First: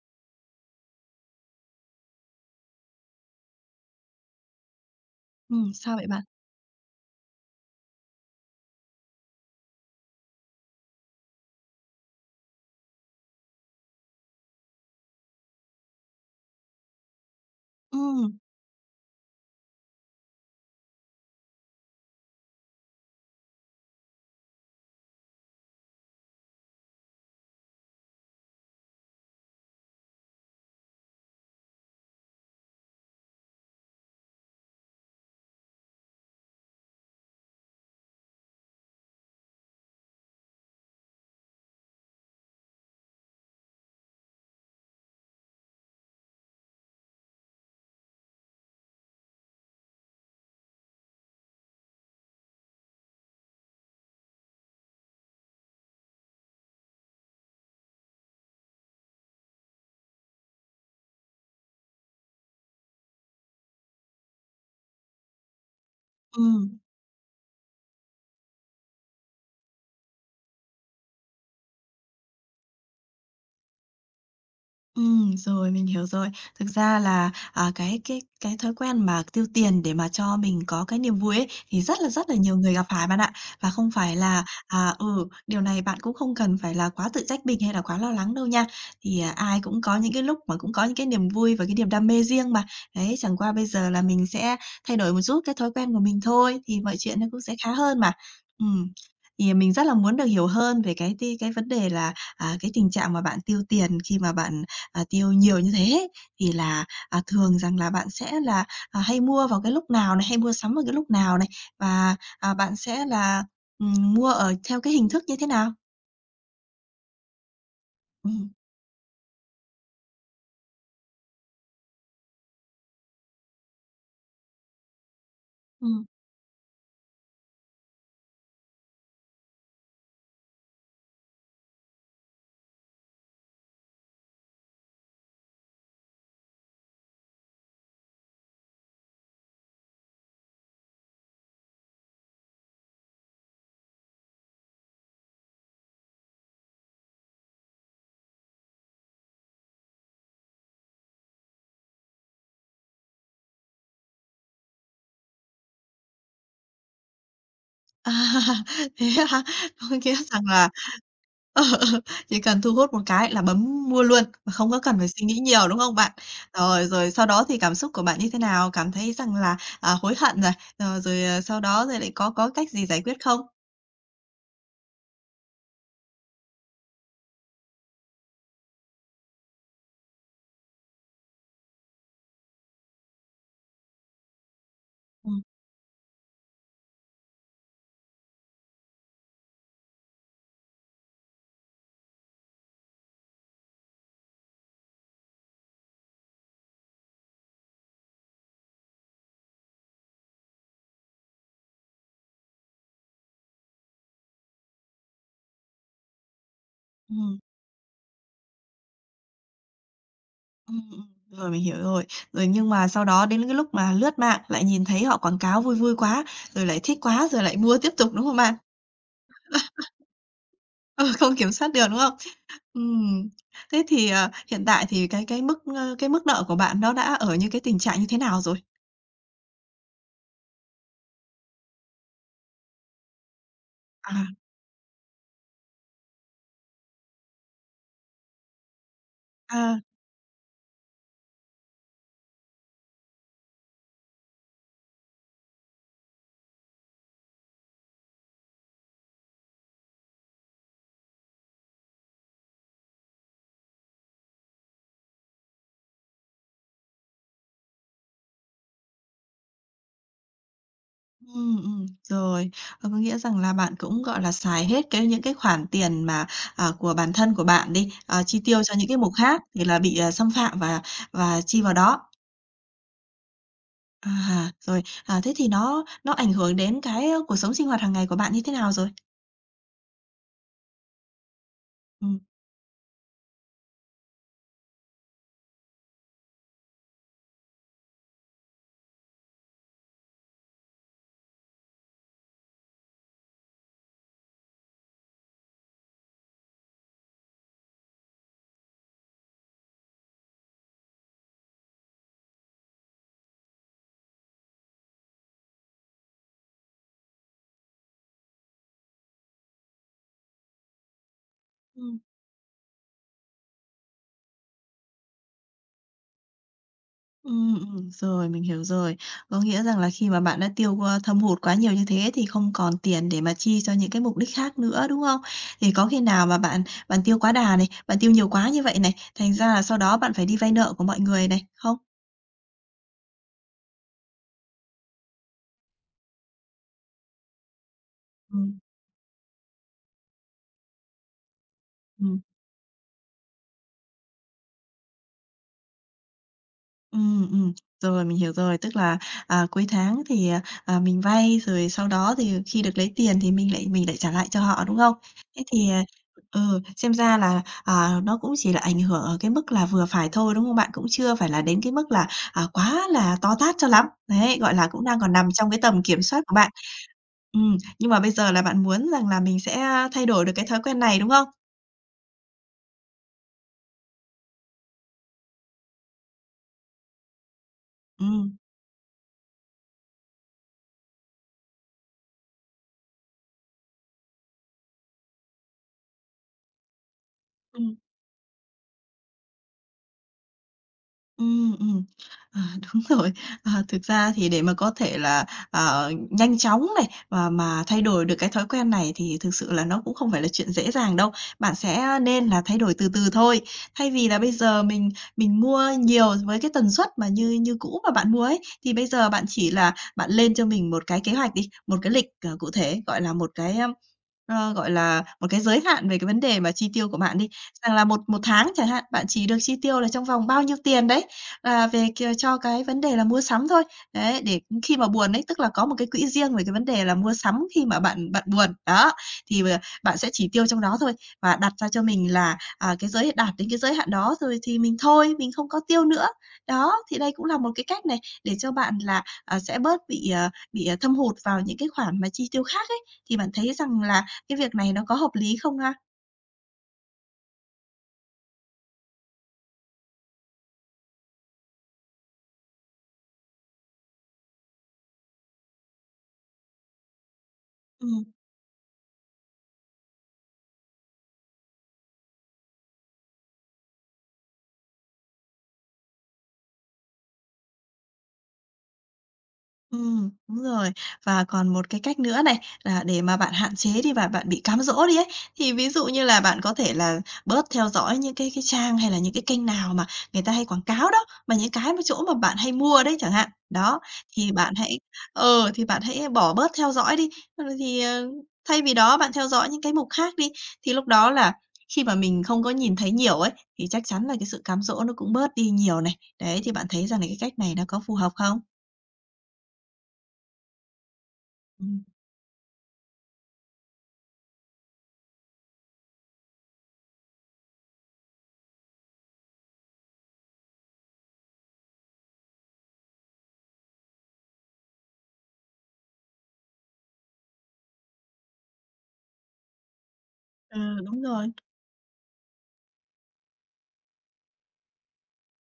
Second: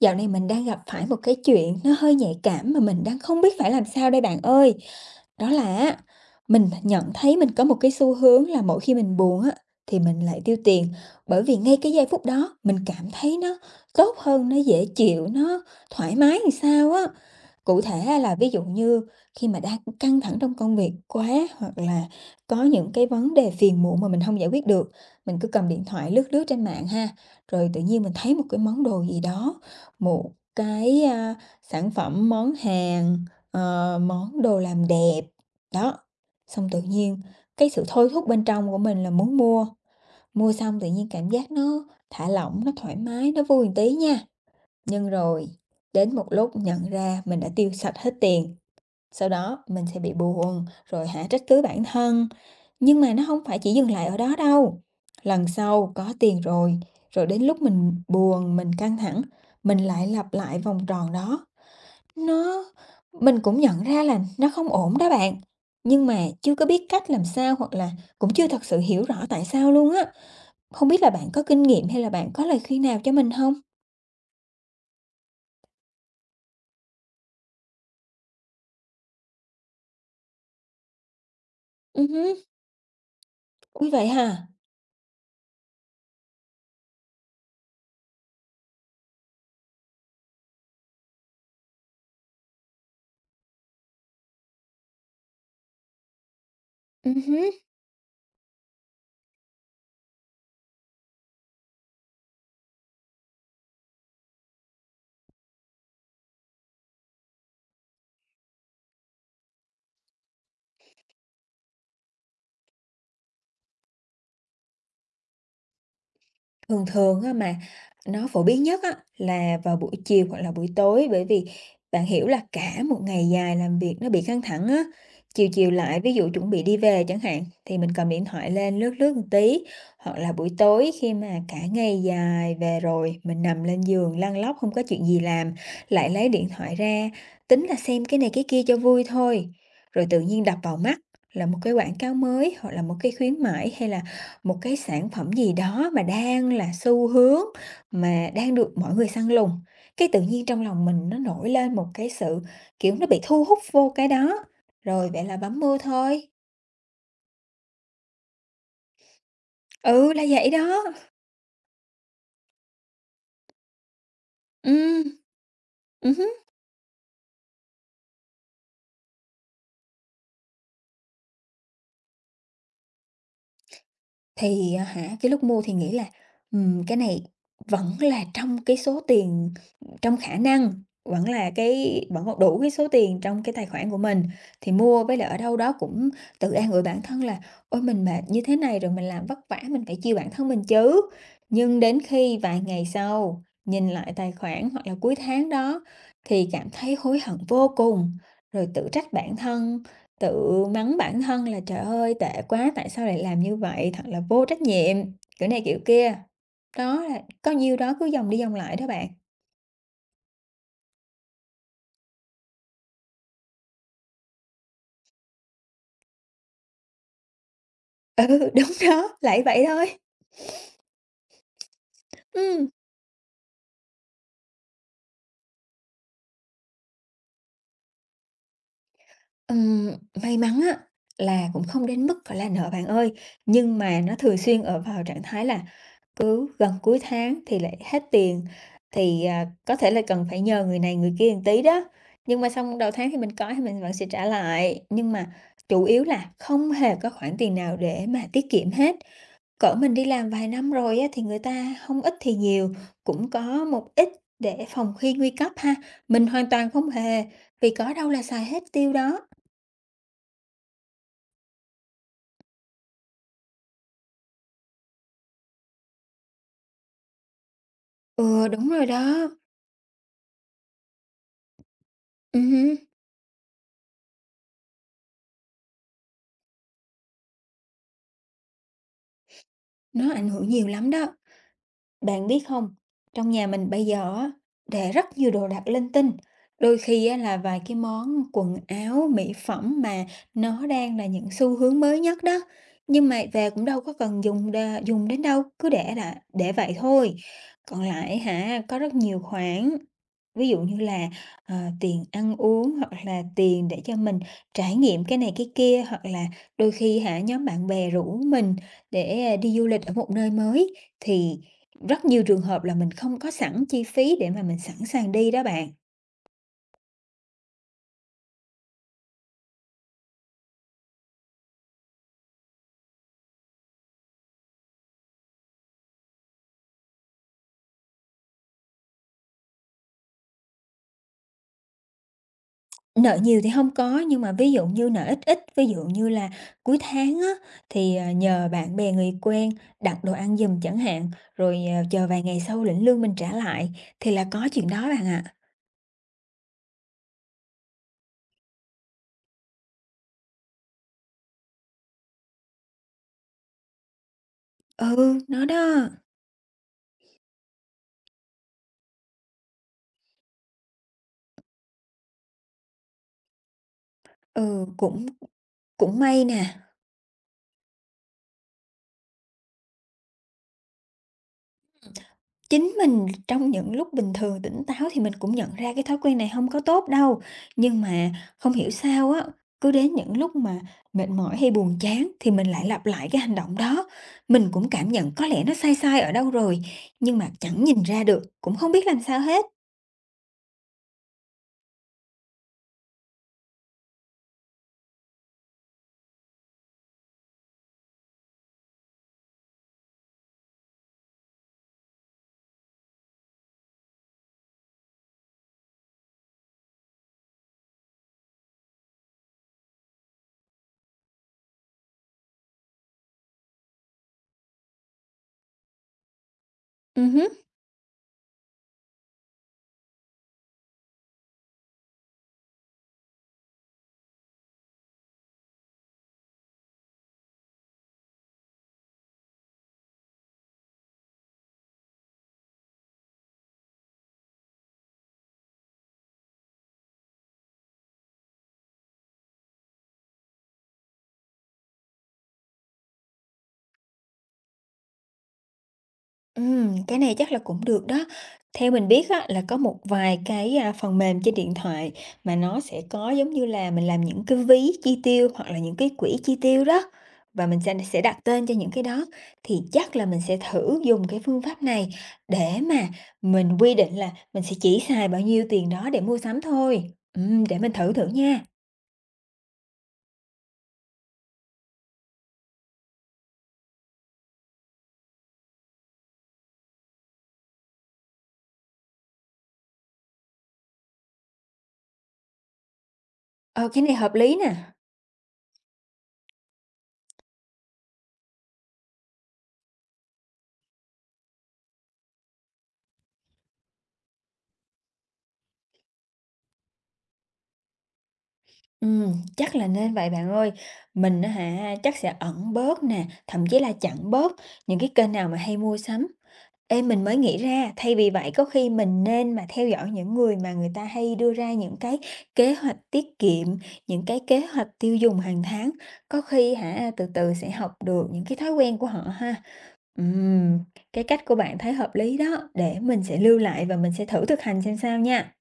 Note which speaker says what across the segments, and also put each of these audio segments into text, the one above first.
Speaker 1: Dạo này mình đang gặp phải một cái chuyện nó hơi nhạy cảm mà mình đang không biết phải làm sao đây bạn ơi. Đó là á,
Speaker 2: Sao vậy bạn?
Speaker 1: mình nhận thấy mình có một cái xu hướng là mỗi khi mình buồn á thì mình lại tiêu tiền, bởi vì ngay cái giây phút đó mình cảm thấy nó tốt hơn, nó dễ chịu, nó thoải mái thì sao á. Cụ thể á là
Speaker 2: Ừm,
Speaker 1: ví dụ như khi mà đang căng thẳng trong công việc quá hoặc là có những cái vấn đề phiền muộn mà mình không giải quyết được, mình cứ cầm điện thoại lướt lướt trên mạng ha, rồi tự nhiên mình thấy một cái món đồ gì đó một cái, sản phẩm, món hàng, món đồ làm đẹp, đó, xong tự nhiên cái sự thôi thúc bên trong của mình là muốn mua, mua xong tự nhiên cảm giác nó thả lỏng, nó thoải mái, nó vui một tí nha. Nhưng rồi đến một lúc nhận ra mình đã tiêu sạch hết tiền. Sau đó mình sẽ bị buồn, rồi hả trách cứ bản thân. Nhưng mà nó không phải chỉ dừng lại ở đó đâu. Lần sau có tiền rồi, rồi đến lúc mình buồn, mình căng thẳng, mình lại lặp lại vòng tròn đó. Nó mình cũng nhận ra là nó không ổn đó bạn, nhưng mà chưa có
Speaker 2: ừm.
Speaker 1: biết cách làm sao hoặc là cũng chưa thật sự hiểu rõ tại sao luôn á. Không biết là bạn có kinh nghiệm hay là bạn có lời khuyên nào cho mình không.
Speaker 2: Rồi, mình hiểu rồi. Thực ra là, cái thói quen mà tiêu tiền để mà cho mình có cái niềm vui ấy, thì rất là rất
Speaker 1: Hứm,
Speaker 2: là nhiều người gặp phải bạn ạ. Và
Speaker 1: như
Speaker 2: không
Speaker 1: vậy
Speaker 2: phải là,
Speaker 1: hả.
Speaker 2: điều này bạn cũng không cần phải là quá tự trách mình hay là quá lo lắng đâu nha. Thì, ai cũng có những cái lúc mà cũng có những cái niềm vui và cái niềm đam mê riêng mà. Đấy, chẳng qua bây giờ là mình sẽ thay đổi một chút cái thói quen của mình thôi, thì mọi chuyện nó cũng
Speaker 1: Hứm.
Speaker 2: sẽ khá hơn mà. Ừm, thì mình rất là muốn được hiểu hơn về cái vấn đề là, cái tình trạng mà bạn tiêu tiền khi mà bạn tiêu nhiều như thế thì là, thường rằng là bạn sẽ là, hay mua vào cái lúc nào này, hay mua sắm vào cái lúc nào này? Và, bạn sẽ là, mua ở theo cái hình thức như thế nào?
Speaker 1: Thường thường á mà nó phổ
Speaker 2: Ừm,
Speaker 1: biến nhất á là vào buổi chiều hoặc là buổi tối, bởi vì bạn hiểu là cả một ngày dài làm việc nó bị căng thẳng á, chiều chiều lại
Speaker 2: ừm.
Speaker 1: ví dụ chuẩn bị đi về chẳng hạn thì mình cầm điện thoại lên lướt lướt một tí, hoặc là buổi tối khi mà cả ngày dài về rồi mình nằm lên giường lăn lóc không có chuyện gì làm, lại lấy điện thoại ra, tính là xem cái này cái kia cho vui thôi. Rồi tự nhiên đập vào mắt là một cái quảng cáo mới hoặc là một cái khuyến mãi hay là một cái sản phẩm gì đó mà đang là xu hướng, mà đang được mọi người săn lùng, cái tự nhiên trong lòng mình nó nổi lên một cái sự, kiểu, nó bị thu hút vô cái đó, rồi vậy là bấm mua thôi.
Speaker 2: À, thế hả? Có
Speaker 1: Ừ,
Speaker 2: nghĩa
Speaker 1: là
Speaker 2: rằng
Speaker 1: vậy
Speaker 2: là
Speaker 1: đó.
Speaker 2: ờ, ờ, chỉ cần thu hút một cái là bấm mua luôn mà không có cần
Speaker 1: Ừm,
Speaker 2: phải suy nghĩ nhiều, đúng không bạn?
Speaker 1: ừm.
Speaker 2: Rồi, sau đó thì cảm xúc của bạn như thế nào? Cảm thấy rằng là, hối hận rồi sau đó rồi lại có cách gì giải quyết không?
Speaker 1: Thì, cái lúc mua thì nghĩ là, cái này vẫn là trong cái số tiền trong khả năng, vẫn là cái vẫn còn đủ cái số tiền trong cái tài khoản của mình, thì mua với lại ở
Speaker 2: Ừm,
Speaker 1: đâu đó cũng tự an ủi bản thân là "Ôi, mình mệt như thế này rồi mình làm vất vả mình phải chiều bản thân mình chứ." Nhưng đến khi vài ngày sau nhìn lại tài khoản hoặc là cuối tháng đó thì cảm thấy hối hận vô cùng, rồi tự trách bản thân. Tự mắng bản thân là "Trời ơi, tệ quá, tại sao lại làm như vậy? Thật là vô trách nhiệm!" kiểu này kiểu kia. Đó là
Speaker 2: ừm.
Speaker 1: có nhiêu đó cứ vòng đi vòng lại đó bạn.
Speaker 2: Ừm, ừm, rồi, mình hiểu rồi. Rồi nhưng mà sau đó đến cái lúc mà lướt mạng lại nhìn thấy họ quảng cáo vui vui quá, rồi lại thích quá rồi lại mua tiếp tục, đúng không
Speaker 1: Ừ,
Speaker 2: bạn?
Speaker 1: đúng đó, lại vậy thôi.
Speaker 2: Ừ, không kiểm soát được, đúng không?
Speaker 1: Ừm,
Speaker 2: Ừm, thế thì, hiện tại thì cái mức nợ của bạn nó đã ở như cái tình trạng như thế nào rồi?
Speaker 1: ừm, may mắn á là cũng không đến mức, phải là, nợ bạn ơi, nhưng mà nó
Speaker 2: À,
Speaker 1: thường xuyên ở vào trạng thái là cứ gần cuối tháng thì lại hết tiền, thì, có
Speaker 2: à,
Speaker 1: thể là cần phải nhờ người này người kia một tí đó, nhưng mà xong đầu tháng thì mình có thì mình vẫn sẽ trả lại. Nhưng mà chủ yếu là không hề có khoản tiền nào để mà tiết kiệm hết. Cỡ mình đi làm vài năm rồi á, thì người ta không ít thì nhiều, cũng có một ít để phòng khi nguy cấp ha, mình hoàn toàn không hề, vì có đâu là xài hết tiêu đó.
Speaker 2: rồi. Ờ, có nghĩa rằng là bạn cũng, gọi là, xài hết cái những cái khoản tiền mà, của bản thân của bạn đi, chi
Speaker 1: Ừ,
Speaker 2: tiêu
Speaker 1: đúng
Speaker 2: cho
Speaker 1: rồi
Speaker 2: những cái mục
Speaker 1: đó,
Speaker 2: khác thì là bị, xâm phạm và chi vào đó.
Speaker 1: hưm,
Speaker 2: À, rồi, thế thì nó ảnh hưởng đến cái cuộc sống sinh hoạt hàng ngày của bạn như thế nào rồi?
Speaker 1: nó ảnh hưởng nhiều lắm đó.
Speaker 2: Ừ,
Speaker 1: Bạn biết không, trong nhà mình bây giờ á, để rất nhiều đồ đạc linh tinh. Đôi khi á, là vài cái món quần áo, mỹ phẩm mà nó đang là những xu hướng mới nhất đó. Nhưng mà về cũng đâu có cần dùng đến đâu, cứ để là để vậy thôi. Còn lại hả, có rất nhiều khoản. Ví dụ như là, tiền ăn uống hoặc là tiền để cho mình trải nghiệm cái này cái kia, hoặc là đôi khi hả, nhóm bạn bè rủ mình để, đi du lịch ở một nơi mới, thì
Speaker 2: ừm,
Speaker 1: rất nhiều trường hợp là mình không có sẵn chi phí để mà mình sẵn sàng đi đó bạn.
Speaker 2: rồi, mình hiểu rồi. Có nghĩa rằng là khi mà bạn đã tiêu, thâm hụt quá nhiều như thế thì không còn tiền để mà chi cho những cái mục đích khác nữa, đúng không? Thì có khi nào mà bạn bạn tiêu quá đà này, bạn tiêu nhiều quá như vậy này, thành ra là sau đó bạn phải đi vay nợ của mọi người này, không?
Speaker 1: Nợ nhiều thì không có, nhưng mà ví dụ như nợ ít ít, ví dụ như là cuối tháng á, thì, nhờ
Speaker 2: Ừm,
Speaker 1: bạn bè, người quen đặt đồ ăn giùm chẳng hạn, rồi, chờ vài ngày sau lĩnh lương mình trả lại, thì là có chuyện đó bạn ạ.
Speaker 2: ừ, ừm, rồi, mình hiểu rồi. Tức là, cuối tháng thì, mình vay, rồi sau đó thì khi được lấy tiền thì mình lại trả lại cho họ, đúng không?
Speaker 1: Ừ,
Speaker 2: Thế
Speaker 1: nó
Speaker 2: thì,
Speaker 1: đó.
Speaker 2: xem ra là, nó cũng chỉ là ảnh hưởng ở cái mức là vừa phải thôi, đúng không bạn? Cũng chưa phải là đến cái mức là, quá là to tát cho lắm. Đấy, gọi
Speaker 1: Ừ,
Speaker 2: là, cũng đang
Speaker 1: cũng
Speaker 2: còn nằm trong cái tầm
Speaker 1: cũng
Speaker 2: kiểm soát
Speaker 1: may
Speaker 2: của
Speaker 1: nè,
Speaker 2: bạn. Ừ, nhưng mà bây giờ là bạn muốn rằng là mình sẽ, thay đổi được cái thói quen này, đúng không?
Speaker 1: chính mình trong những lúc bình thường tỉnh táo thì mình cũng nhận ra cái thói quen này không có tốt đâu, nhưng
Speaker 2: Ừ,
Speaker 1: mà không hiểu sao á, cứ đến những lúc mà mệt mỏi hay buồn chán thì mình lại lặp lại cái hành động đó. Mình cũng cảm nhận có lẽ nó sai sai ở đâu rồi, nhưng mà
Speaker 2: ừ.
Speaker 1: chẳng nhìn ra được, cũng không biết làm sao hết.
Speaker 2: Ừm, ừm. Ờ, đúng rồi. Ờ, thực ra thì để mà có thể là, nhanh chóng này, và mà thay đổi được cái thói quen này thì thực sự là nó cũng không phải là chuyện dễ dàng đâu. Bạn sẽ nên là thay đổi từ từ thôi. Thay vì là bây giờ mình mua nhiều với cái tần suất mà như như cũ mà bạn mua ấy, thì bây giờ bạn chỉ là bạn lên cho mình một cái kế hoạch đi, một cái lịch, cụ thể, gọi là, một cái, gọi là, một cái giới hạn về cái vấn đề mà chi tiêu của
Speaker 1: Ừ
Speaker 2: bạn
Speaker 1: hứm.
Speaker 2: đi. Rằng là một một tháng chẳng hạn, bạn chỉ được chi tiêu là trong vòng bao nhiêu tiền đấy, về cho cái vấn đề là mua sắm thôi. Đấy, để khi mà buồn ấy, tức là có một cái quỹ riêng về cái vấn đề là mua sắm khi mà bạn bạn buồn, đó, thì, bạn sẽ chỉ tiêu trong đó thôi và đặt ra cho mình là, cái giới đạt đến cái giới hạn đó rồi thì mình thôi, mình không có tiêu nữa. Đó, thì đây cũng là một cái cách này để cho bạn là, sẽ bớt bị thâm hụt vào những cái khoản mà chi tiêu khác ấy, thì bạn thấy rằng là cái việc này nó có hợp lý không ha?
Speaker 1: Cái này chắc là cũng được đó. Theo mình biết á, là có một vài cái, phần mềm trên điện thoại mà nó sẽ có giống như là mình làm những cái ví chi tiêu hoặc là những cái quỹ chi tiêu đó, và mình sẽ
Speaker 2: Ừm.
Speaker 1: đặt tên cho những cái đó. Thì chắc là mình sẽ thử dùng cái phương pháp này để mà mình quy định là mình sẽ chỉ xài bao nhiêu tiền đó để mua sắm thôi. Để mình thử thử nha.
Speaker 2: Đúng rồi. Và còn một cái cách nữa này, là để mà bạn hạn chế đi và bạn bị cám dỗ đi ấy, thì ví dụ như là bạn có thể là bớt theo dõi những cái trang hay là những cái kênh nào mà người ta hay quảng cáo đó, mà những cái mà chỗ mà bạn hay mua đấy chẳng hạn.
Speaker 1: Ờ,
Speaker 2: Đó,
Speaker 1: cái này hợp
Speaker 2: thì
Speaker 1: lý nè.
Speaker 2: bạn hãy thì bạn hãy bỏ bớt theo dõi đi, rồi thì, thay vì đó bạn theo dõi những cái mục khác đi, thì lúc đó là khi mà mình không có nhìn thấy nhiều ấy, thì chắc chắn là cái sự cám dỗ nó cũng bớt đi nhiều này. Đấy, thì bạn thấy rằng là cái cách này nó có phù hợp không?
Speaker 1: Chắc là nên vậy bạn ơi. Mình á hả,
Speaker 2: Ừm.
Speaker 1: chắc sẽ ẩn bớt nè, thậm chí là chặn bớt những cái kênh nào mà hay mua sắm. Ê, mình mới nghĩ ra, thay vì vậy có khi mình nên mà theo dõi những người mà người ta hay đưa ra những cái kế hoạch tiết kiệm, những cái kế hoạch tiêu dùng hàng tháng. Có khi hả, từ từ sẽ học được những cái thói quen của họ ha. Ừm,
Speaker 2: Ừ, đúng
Speaker 1: cái cách
Speaker 2: rồi.
Speaker 1: của bạn thấy hợp lý đó, để mình sẽ lưu lại và mình sẽ thử thực hành xem sao nha.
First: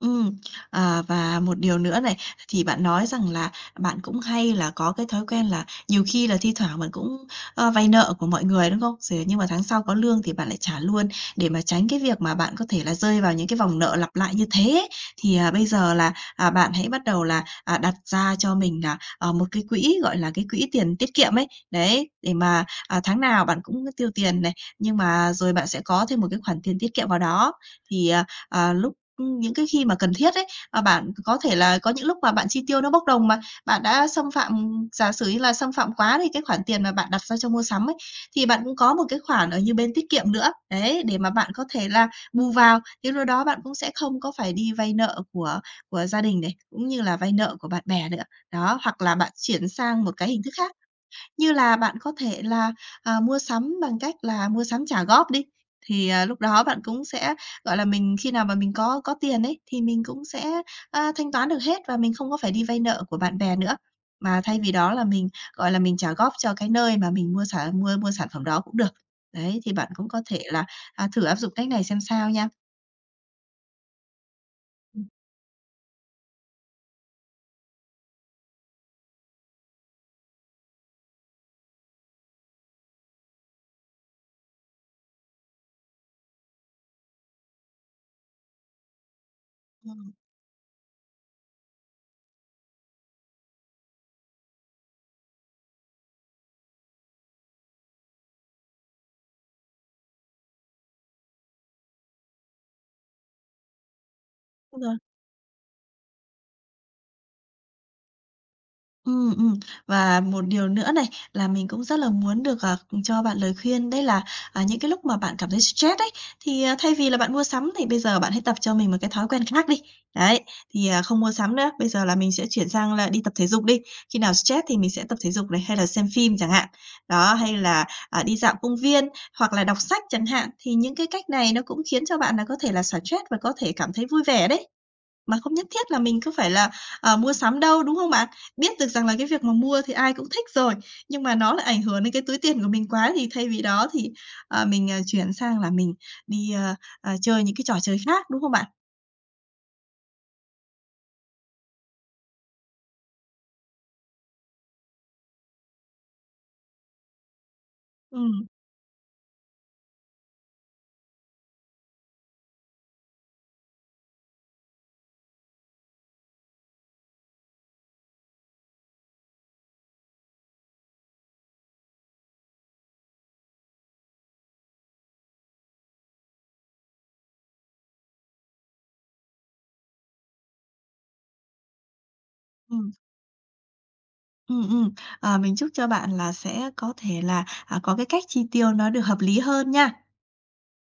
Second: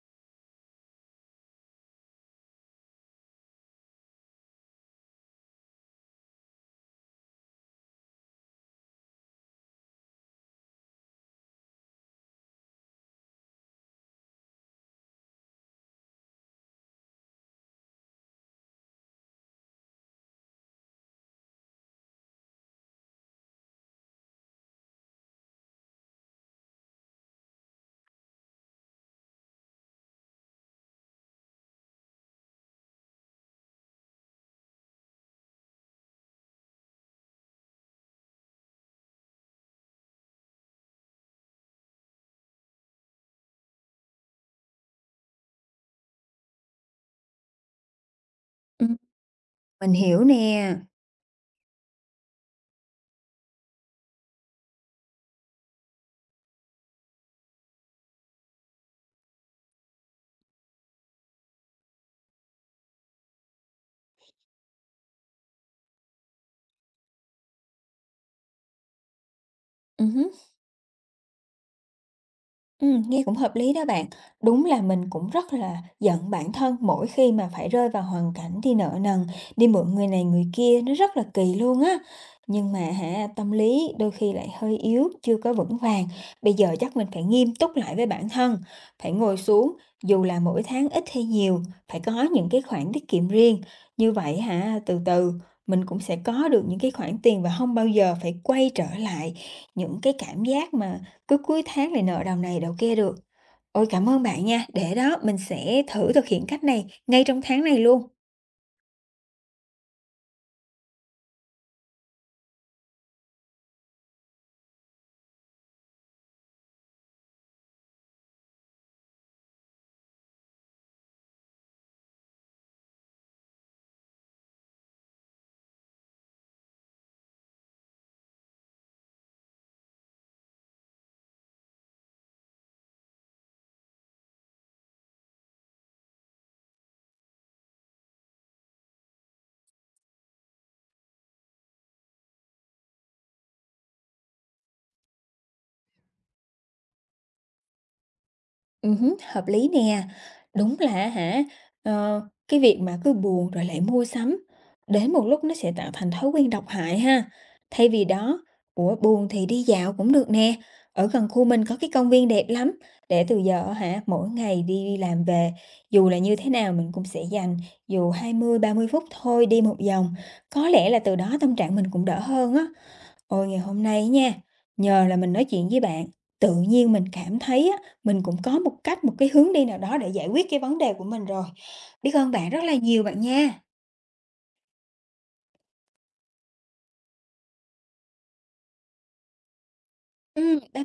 Speaker 2: Ừ. Và một điều nữa này, thì bạn nói rằng là bạn cũng hay là có cái thói quen là nhiều khi là thi thoảng bạn cũng, vay nợ của mọi người, đúng không? Rồi nhưng mà tháng sau có lương thì bạn lại trả luôn để mà tránh cái việc mà bạn có thể là rơi vào những cái vòng nợ lặp lại như thế ấy. Thì, bây giờ là, bạn hãy bắt đầu là, đặt ra cho mình là, một cái quỹ, gọi là, cái quỹ tiền tiết kiệm ấy, đấy, để mà, tháng nào bạn cũng tiêu tiền này, nhưng mà rồi bạn sẽ có thêm một cái khoản tiền tiết kiệm vào đó. Thì, lúc những cái khi mà cần thiết ấy, mà bạn có thể là có những lúc mà bạn chi tiêu nó bốc đồng mà, bạn đã xâm phạm giả sử như là xâm phạm quá thì cái khoản tiền mà bạn đặt ra cho mua sắm ấy, thì bạn cũng có một cái khoản ở như bên tiết kiệm nữa, đấy, để mà bạn có thể là bù vào. Thì lúc đó bạn cũng sẽ không có phải đi vay nợ của gia đình này, cũng như là vay nợ của bạn bè nữa. Đó,
Speaker 1: Ừm,
Speaker 2: hoặc là bạn chuyển
Speaker 1: mình
Speaker 2: sang một
Speaker 1: hiểu
Speaker 2: cái hình thức
Speaker 1: nè.
Speaker 2: khác. Như là bạn có thể là, mua sắm bằng cách là mua sắm trả góp đi, thì, lúc đó bạn cũng sẽ, gọi là, mình khi nào mà mình có tiền ấy, thì mình cũng sẽ, thanh toán được hết và mình không có phải đi vay nợ của bạn bè nữa. Mà thay vì đó là mình, gọi là, mình trả góp cho cái nơi mà mình mua sản phẩm đó cũng được. Đấy, thì bạn cũng có
Speaker 1: Ừ.
Speaker 2: thể là, thử áp dụng cách này xem sao nha.
Speaker 1: Nghe cũng hợp lý đó bạn. Đúng là
Speaker 2: Ừm,
Speaker 1: mình cũng rất là giận bản thân mỗi khi mà phải rơi vào hoàn cảnh đi nợ nần, đi mượn người này người kia, nó rất là kỳ luôn á. Nhưng mà hả, tâm lý đôi khi lại hơi yếu, chưa có vững vàng. Bây giờ chắc mình phải nghiêm túc lại với bản thân, phải ngồi xuống, dù là mỗi tháng ít hay nhiều, phải có những cái khoản tiết kiệm riêng. Như vậy hả, từ từ mình cũng sẽ có được những cái khoản tiền và không bao giờ phải quay trở lại những cái cảm giác mà cứ cuối tháng lại nợ đồng này đầu kia được. Ôi, cảm ơn bạn nha,
Speaker 2: đúng
Speaker 1: để
Speaker 2: rồi.
Speaker 1: đó mình sẽ thử thực hiện cách này ngay trong tháng này luôn.
Speaker 2: Ừ. Và một điều nữa này là mình cũng rất là muốn được, cho bạn lời khuyên đấy là, những cái lúc mà bạn cảm thấy stress ấy, thì, thay vì là bạn mua sắm thì bây giờ bạn hãy tập cho mình một cái thói quen khác đi. Đấy, thì, không mua sắm nữa, bây giờ là mình sẽ chuyển sang là đi tập thể dục đi. Khi nào stress thì mình sẽ tập thể dục này, hay là xem phim chẳng hạn. Đó, hay là, đi dạo công viên hoặc là đọc sách chẳng hạn. Thì những cái cách này nó cũng khiến cho bạn là có thể là xả stress và có thể cảm thấy vui vẻ đấy. Mà không nhất thiết là mình cứ phải là, mua sắm đâu, đúng không bạn? Biết được rằng là cái việc mà mua thì ai cũng thích rồi, nhưng mà nó lại ảnh hưởng đến cái túi tiền của mình quá thì thay vì đó thì, mình, chuyển sang là mình đi, chơi những cái trò chơi khác, đúng không bạn?
Speaker 1: Hứm, hợp lý nè. Đúng là hả, ờ, cái việc mà cứ buồn rồi lại mua sắm, đến một lúc nó sẽ tạo thành thói quen độc hại ha. Thay vì
Speaker 2: Ừ,
Speaker 1: đó, ủa, buồn thì đi dạo cũng được nè, ở gần khu mình có cái công viên đẹp lắm, để từ giờ hả, mỗi ngày đi làm về, dù là như thế nào mình cũng sẽ dành dù 20-30 phút thôi đi một vòng, có lẽ là từ đó tâm trạng mình cũng đỡ hơn á. Ôi, ngày hôm nay nha, nhờ là mình nói chuyện với bạn, tự nhiên mình cảm thấy á, mình cũng có một cách, một cái hướng đi nào đó để giải quyết cái vấn đề của mình rồi. Biết ơn bạn rất là
Speaker 2: ừ,
Speaker 1: nhiều bạn nha.
Speaker 2: ừ. Ừm. Ờ, mình chúc cho bạn là sẽ có thể là, có cái cách chi tiêu nó được hợp lý hơn nha.
Speaker 1: Bye.